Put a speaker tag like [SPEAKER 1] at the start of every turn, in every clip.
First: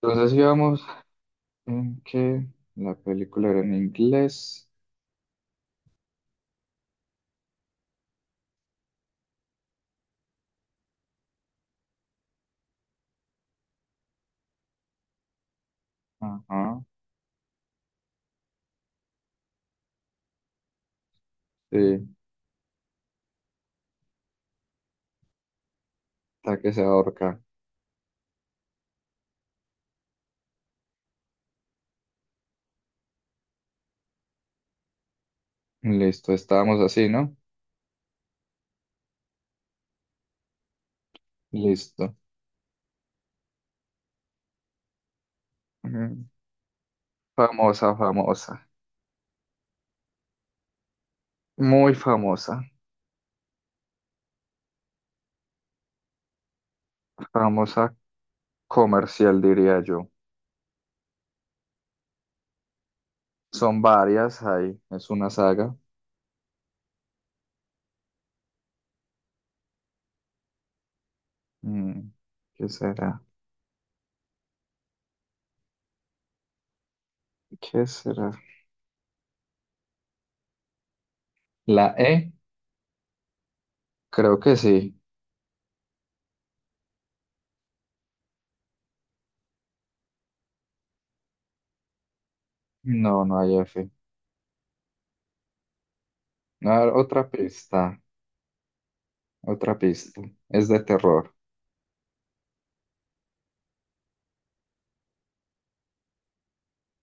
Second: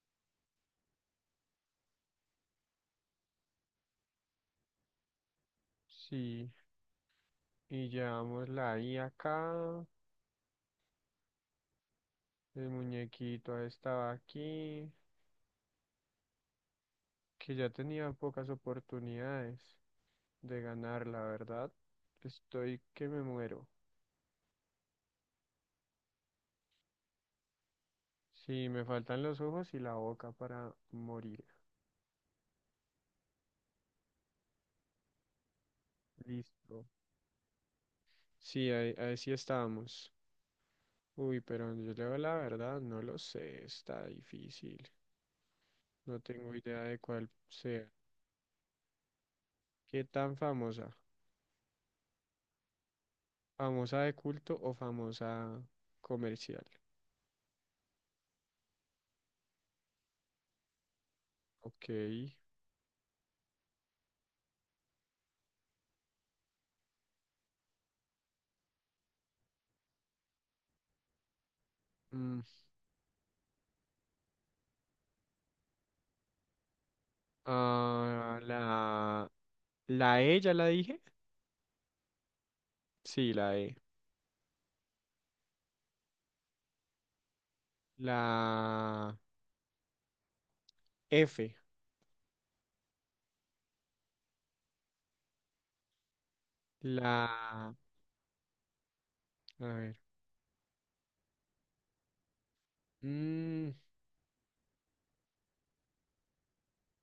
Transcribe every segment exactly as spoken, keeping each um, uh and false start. [SPEAKER 1] Entonces íbamos en que la película era en inglés.
[SPEAKER 2] Sí, y llevamos la I acá, el muñequito estaba aquí,
[SPEAKER 1] Ajá.
[SPEAKER 2] que ya tenía pocas oportunidades de ganar, la verdad.
[SPEAKER 1] Sí,
[SPEAKER 2] Estoy que me muero.
[SPEAKER 1] hasta que se ahorca.
[SPEAKER 2] Sí, me faltan los ojos y la boca para morir.
[SPEAKER 1] Listo, estábamos
[SPEAKER 2] Listo.
[SPEAKER 1] así, ¿no?
[SPEAKER 2] Sí, ahí, ahí sí estábamos. Uy, pero yo
[SPEAKER 1] Listo.
[SPEAKER 2] leo la verdad, no lo sé, está difícil. No
[SPEAKER 1] Ujú.
[SPEAKER 2] tengo idea de cuál sea.
[SPEAKER 1] Famosa, famosa.
[SPEAKER 2] ¿Qué tan famosa?
[SPEAKER 1] Muy famosa.
[SPEAKER 2] ¿Famosa de culto o famosa comercial?
[SPEAKER 1] Famosa comercial, diría yo.
[SPEAKER 2] Ok.
[SPEAKER 1] Son varias ahí. Es una saga. Mm,
[SPEAKER 2] mm,
[SPEAKER 1] ¿Qué será? ¿Qué será?
[SPEAKER 2] ah, la, la E ya la dije.
[SPEAKER 1] ¿La E?
[SPEAKER 2] Sí, la E.
[SPEAKER 1] Creo que sí.
[SPEAKER 2] La F.
[SPEAKER 1] No, no hay F. No, otra
[SPEAKER 2] La...
[SPEAKER 1] pista.
[SPEAKER 2] A
[SPEAKER 1] Otra
[SPEAKER 2] ver.
[SPEAKER 1] pista. Es de terror.
[SPEAKER 2] mm,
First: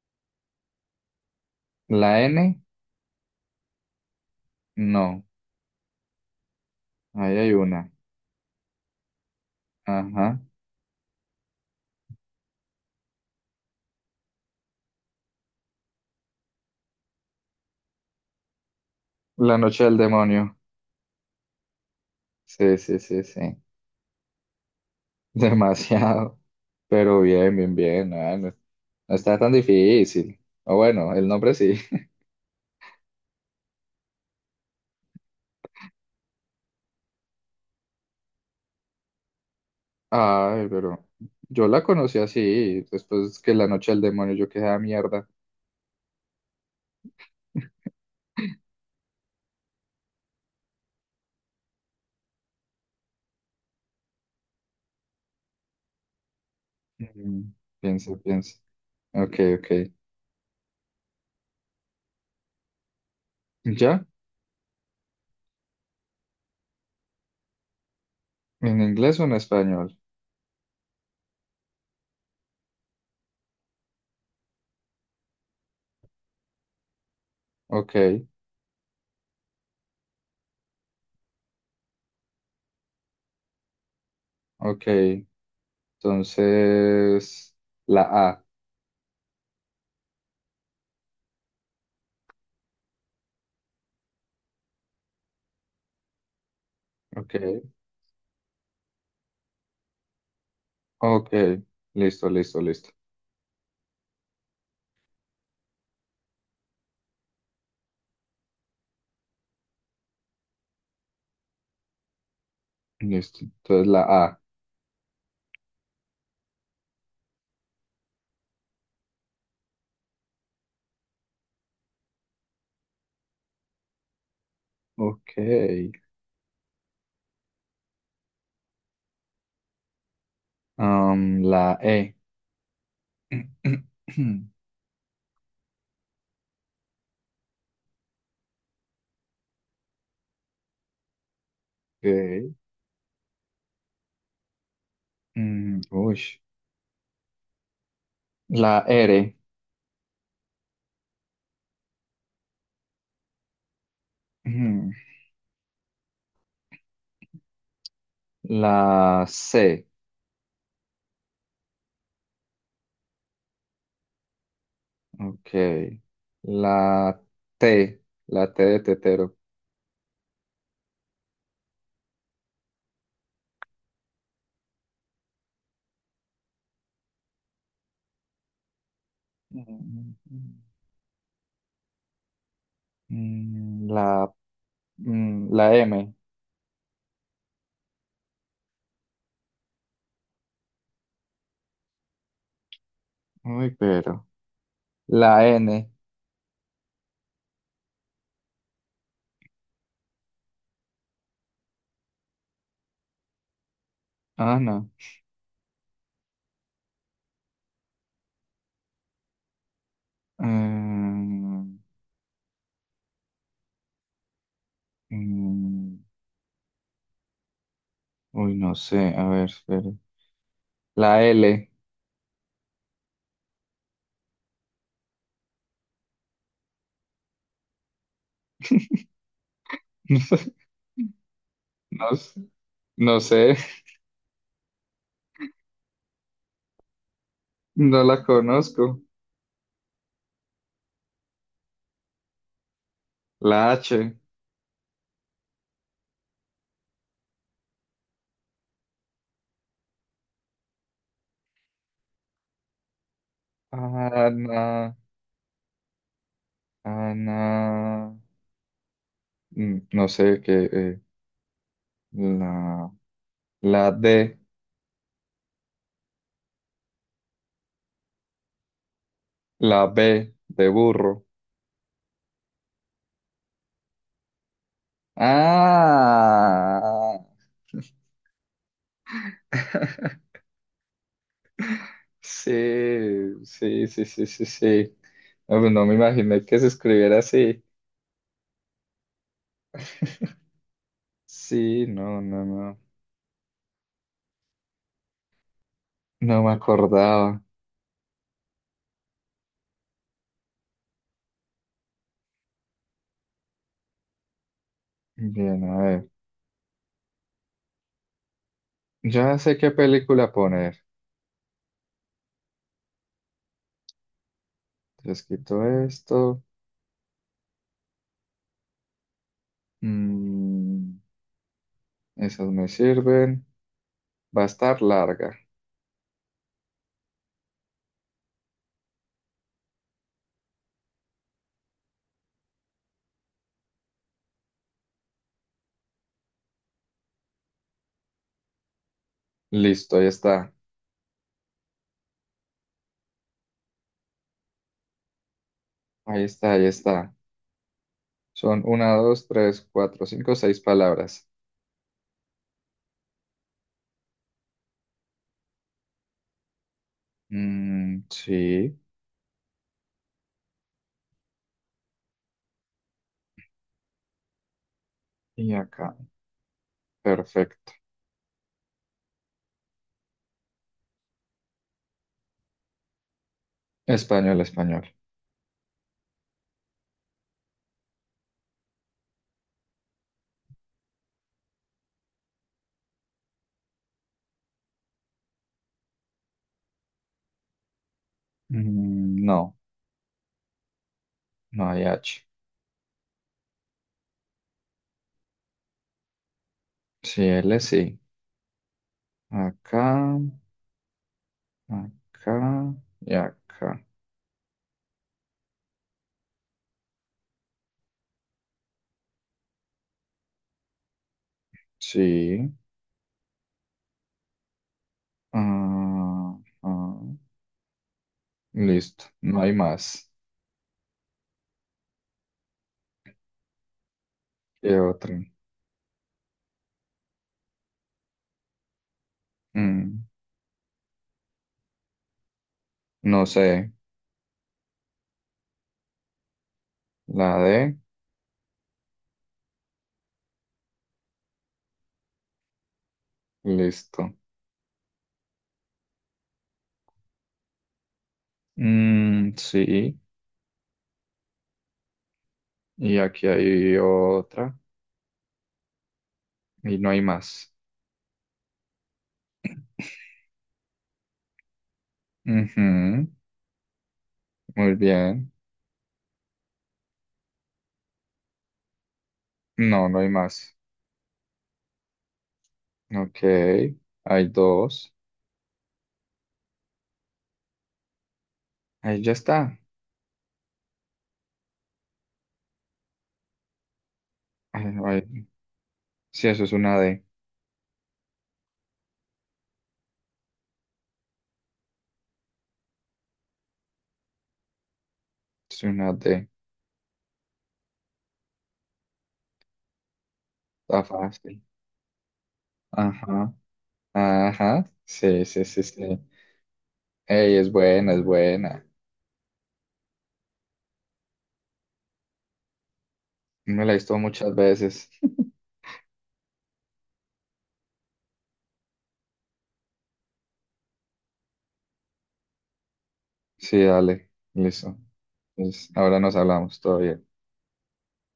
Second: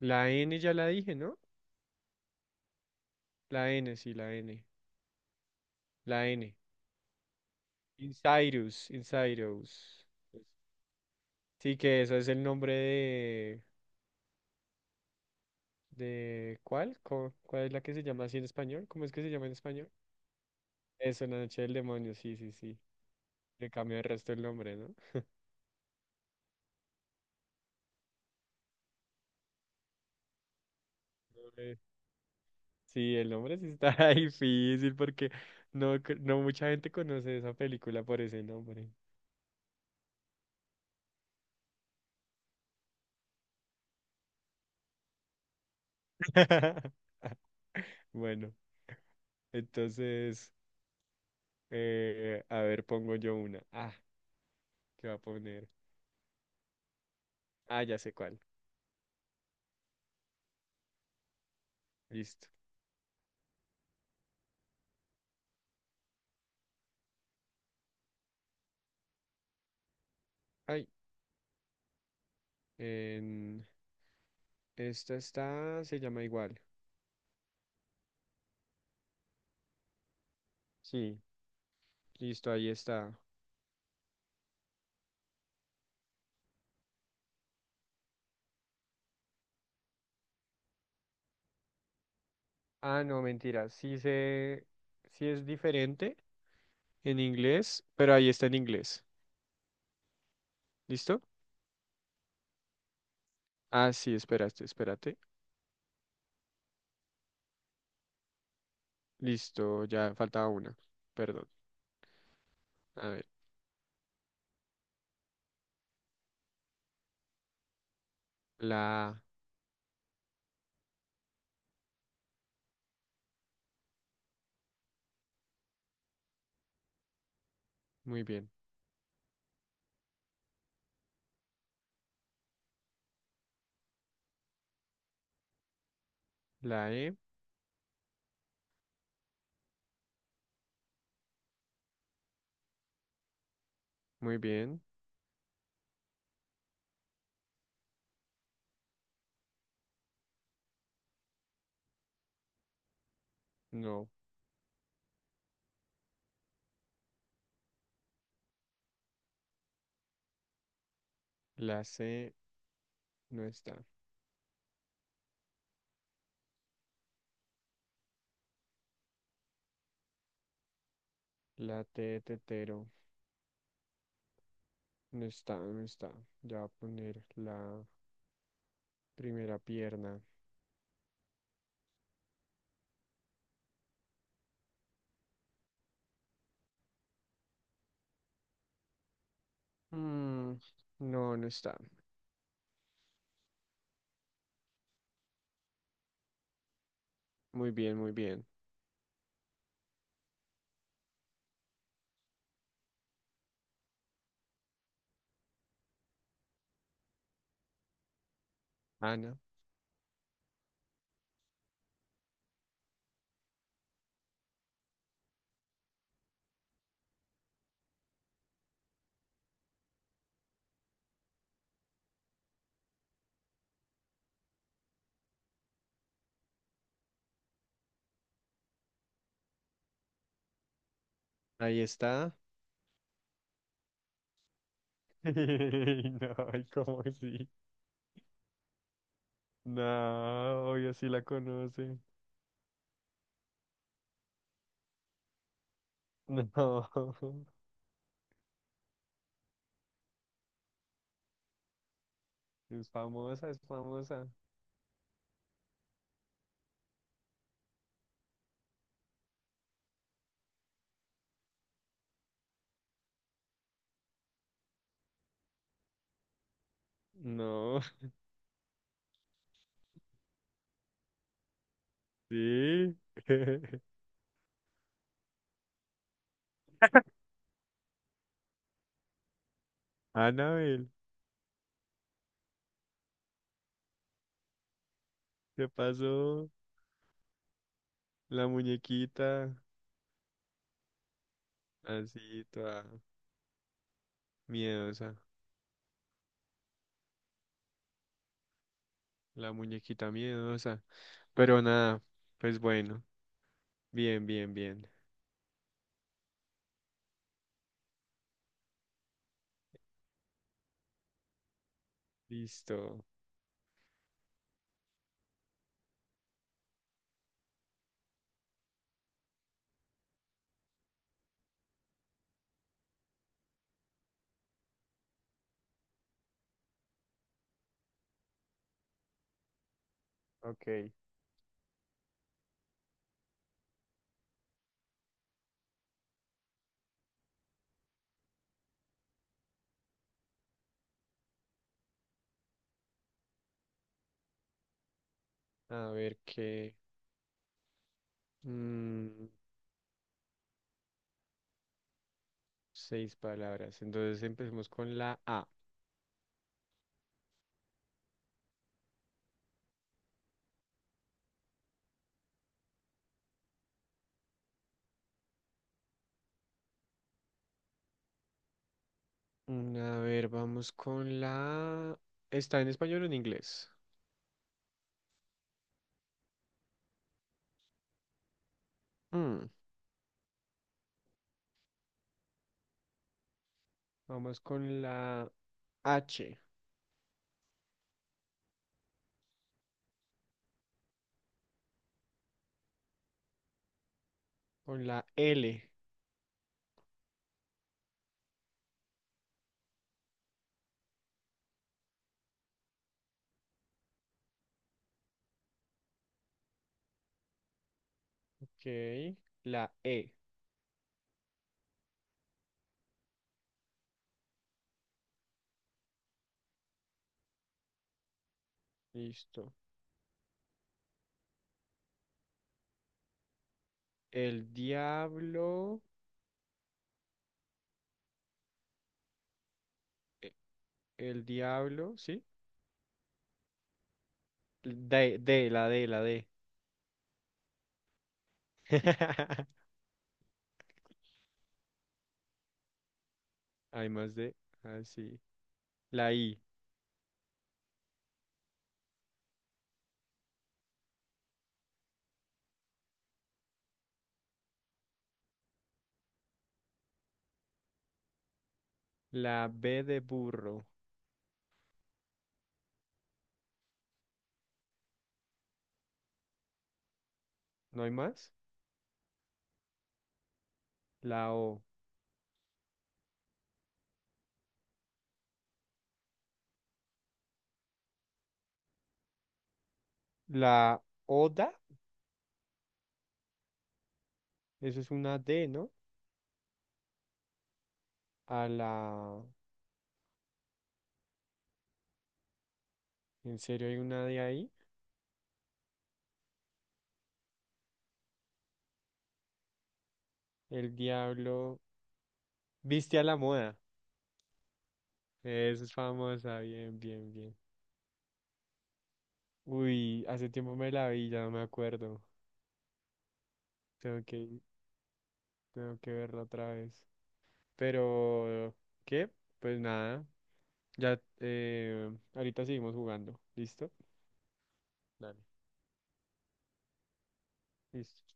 [SPEAKER 2] la N ya la dije, ¿no?
[SPEAKER 1] ¿La N?
[SPEAKER 2] La N, sí, la N.
[SPEAKER 1] No.
[SPEAKER 2] La N.
[SPEAKER 1] Ahí hay una.
[SPEAKER 2] Insidious. Insidious.
[SPEAKER 1] Ajá.
[SPEAKER 2] Sí, que eso es el nombre de... de ¿cuál? Co- ¿Cuál es la que se llama así en español? ¿Cómo es que se llama en
[SPEAKER 1] La noche
[SPEAKER 2] español?
[SPEAKER 1] del demonio.
[SPEAKER 2] Eso, la noche del demonio, sí, sí,
[SPEAKER 1] Sí,
[SPEAKER 2] sí.
[SPEAKER 1] sí, sí, sí.
[SPEAKER 2] Le cambió el resto el nombre, ¿no?
[SPEAKER 1] Demasiado. Pero bien, bien, bien. Ah, no, no está tan difícil. O bueno, el nombre sí.
[SPEAKER 2] Sí, el nombre sí está difícil porque no, cre- no mucha gente conoce esa película por ese nombre.
[SPEAKER 1] Ay, pero yo la conocí así. Después que la noche del demonio yo quedé a mierda.
[SPEAKER 2] Bueno, entonces, eh, a ver, pongo yo una. Ah, ¿qué va a poner?
[SPEAKER 1] Mm.
[SPEAKER 2] Ah, ya sé
[SPEAKER 1] Piensa,
[SPEAKER 2] cuál.
[SPEAKER 1] piensa. Ok, ok.
[SPEAKER 2] Listo.
[SPEAKER 1] ¿Ya? ¿En inglés o en español?
[SPEAKER 2] Ay, en... esta está, se llama igual.
[SPEAKER 1] Ok,
[SPEAKER 2] Sí, listo, ahí está.
[SPEAKER 1] ok. Entonces, la A.
[SPEAKER 2] Ah, no, mentira. Sí se, sí es diferente en
[SPEAKER 1] Ok,
[SPEAKER 2] inglés, pero ahí está en inglés. ¿Listo?
[SPEAKER 1] ok. Listo, listo, listo.
[SPEAKER 2] Ah, sí, espérate, espérate. Listo, ya faltaba una. Perdón. A ver,
[SPEAKER 1] Listo. Entonces la A.
[SPEAKER 2] la A,
[SPEAKER 1] Ok.
[SPEAKER 2] muy bien.
[SPEAKER 1] Am, la E.
[SPEAKER 2] La E,
[SPEAKER 1] Ok.
[SPEAKER 2] muy bien.
[SPEAKER 1] Mm, uy. La R.
[SPEAKER 2] No.
[SPEAKER 1] Ujú. La C.
[SPEAKER 2] La C, no está.
[SPEAKER 1] Ok. La T. La T de tetero.
[SPEAKER 2] La T, de tetero, no está, no está. Ya voy a poner la primera
[SPEAKER 1] Mm,
[SPEAKER 2] pierna.
[SPEAKER 1] mm, la, mm, la M.
[SPEAKER 2] Mm, no, no está.
[SPEAKER 1] Uy, pero. La N.
[SPEAKER 2] Muy bien, muy bien.
[SPEAKER 1] Ah, no.
[SPEAKER 2] Ana,
[SPEAKER 1] Eh, Mm, mm, Uy, no sé. A ver, espera. La L. No sé,
[SPEAKER 2] ahí
[SPEAKER 1] no, s-
[SPEAKER 2] está.
[SPEAKER 1] no sé,
[SPEAKER 2] No, ay, ¿cómo sí?
[SPEAKER 1] no la conozco.
[SPEAKER 2] No, obvio sí la conoce.
[SPEAKER 1] La H.
[SPEAKER 2] No, es famosa, es famosa.
[SPEAKER 1] Ana, Ana, mm, no sé qué. eh, la, la D,
[SPEAKER 2] No.
[SPEAKER 1] la B de burro.
[SPEAKER 2] Sí.
[SPEAKER 1] Ah.
[SPEAKER 2] Anabel,
[SPEAKER 1] Sí, sí, sí, sí, sí, sí. No,
[SPEAKER 2] ¿qué
[SPEAKER 1] pues no me imaginé
[SPEAKER 2] pasó?
[SPEAKER 1] que se escribiera así.
[SPEAKER 2] La muñequita,
[SPEAKER 1] Sí, no, no,
[SPEAKER 2] así
[SPEAKER 1] no.
[SPEAKER 2] toda miedosa,
[SPEAKER 1] No me acordaba.
[SPEAKER 2] la muñequita miedosa. Pero nada, pues bueno, bien, bien, bien.
[SPEAKER 1] Bien, a ver. Ya sé qué película poner.
[SPEAKER 2] Listo.
[SPEAKER 1] Les quito esto. Mm, esas me sirven. Va a estar larga.
[SPEAKER 2] Ok.
[SPEAKER 1] Listo, ahí está.
[SPEAKER 2] A ver
[SPEAKER 1] Ahí está, ahí
[SPEAKER 2] qué.
[SPEAKER 1] está. Son una, dos,
[SPEAKER 2] mm,
[SPEAKER 1] tres, cuatro, cinco, seis palabras.
[SPEAKER 2] seis palabras. Entonces empecemos con la A.
[SPEAKER 1] Mm, sí. Y acá. Perfecto.
[SPEAKER 2] Mm, a ver, vamos con la... ¿Está en español o en inglés?
[SPEAKER 1] Español, español.
[SPEAKER 2] Mm, vamos con la H,
[SPEAKER 1] Mm, no, no hay H.
[SPEAKER 2] con la L.
[SPEAKER 1] Sí, L sí. Acá, acá y acá.
[SPEAKER 2] Ok, la E,
[SPEAKER 1] Sí. Ah, ah. Listo, no hay
[SPEAKER 2] listo.
[SPEAKER 1] más.
[SPEAKER 2] El
[SPEAKER 1] ¿Qué otra?
[SPEAKER 2] diablo,
[SPEAKER 1] Mm,
[SPEAKER 2] e- el diablo, ¿sí?
[SPEAKER 1] no sé,
[SPEAKER 2] D, D, la D, la D.
[SPEAKER 1] la D,
[SPEAKER 2] Hay más
[SPEAKER 1] listo.
[SPEAKER 2] D, así. La I,
[SPEAKER 1] Mm, sí, y aquí hay otra, y no hay más.
[SPEAKER 2] la B de burro,
[SPEAKER 1] Ujú, muy bien.
[SPEAKER 2] ¿no hay más?
[SPEAKER 1] No, no hay más.
[SPEAKER 2] La O,
[SPEAKER 1] Ok, hay dos. Ahí ya está.
[SPEAKER 2] la Oda,
[SPEAKER 1] Ay,
[SPEAKER 2] eso es una
[SPEAKER 1] ay.
[SPEAKER 2] D, ¿no?
[SPEAKER 1] Sí, eso es una D.
[SPEAKER 2] A la, ¿en serio hay una D ahí?
[SPEAKER 1] Es una D.
[SPEAKER 2] El
[SPEAKER 1] Está fácil.
[SPEAKER 2] diablo, viste a la
[SPEAKER 1] Ajá,
[SPEAKER 2] moda,
[SPEAKER 1] ajá. Sí, sí, sí,
[SPEAKER 2] eso es
[SPEAKER 1] sí.
[SPEAKER 2] famosa, bien, bien,
[SPEAKER 1] Ey,
[SPEAKER 2] bien.
[SPEAKER 1] es buena, es buena.
[SPEAKER 2] Uy, hace tiempo me la vi, ya no me acuerdo.
[SPEAKER 1] Me la he visto
[SPEAKER 2] Tengo
[SPEAKER 1] muchas
[SPEAKER 2] que
[SPEAKER 1] veces.
[SPEAKER 2] Tengo que verla otra vez. Pero, ¿qué? Pues nada. Ya, eh, ahorita seguimos jugando.
[SPEAKER 1] Sí,
[SPEAKER 2] ¿Listo?
[SPEAKER 1] dale, listo.
[SPEAKER 2] Dale.
[SPEAKER 1] Entonces, ahora nos hablamos todavía.
[SPEAKER 2] Listo.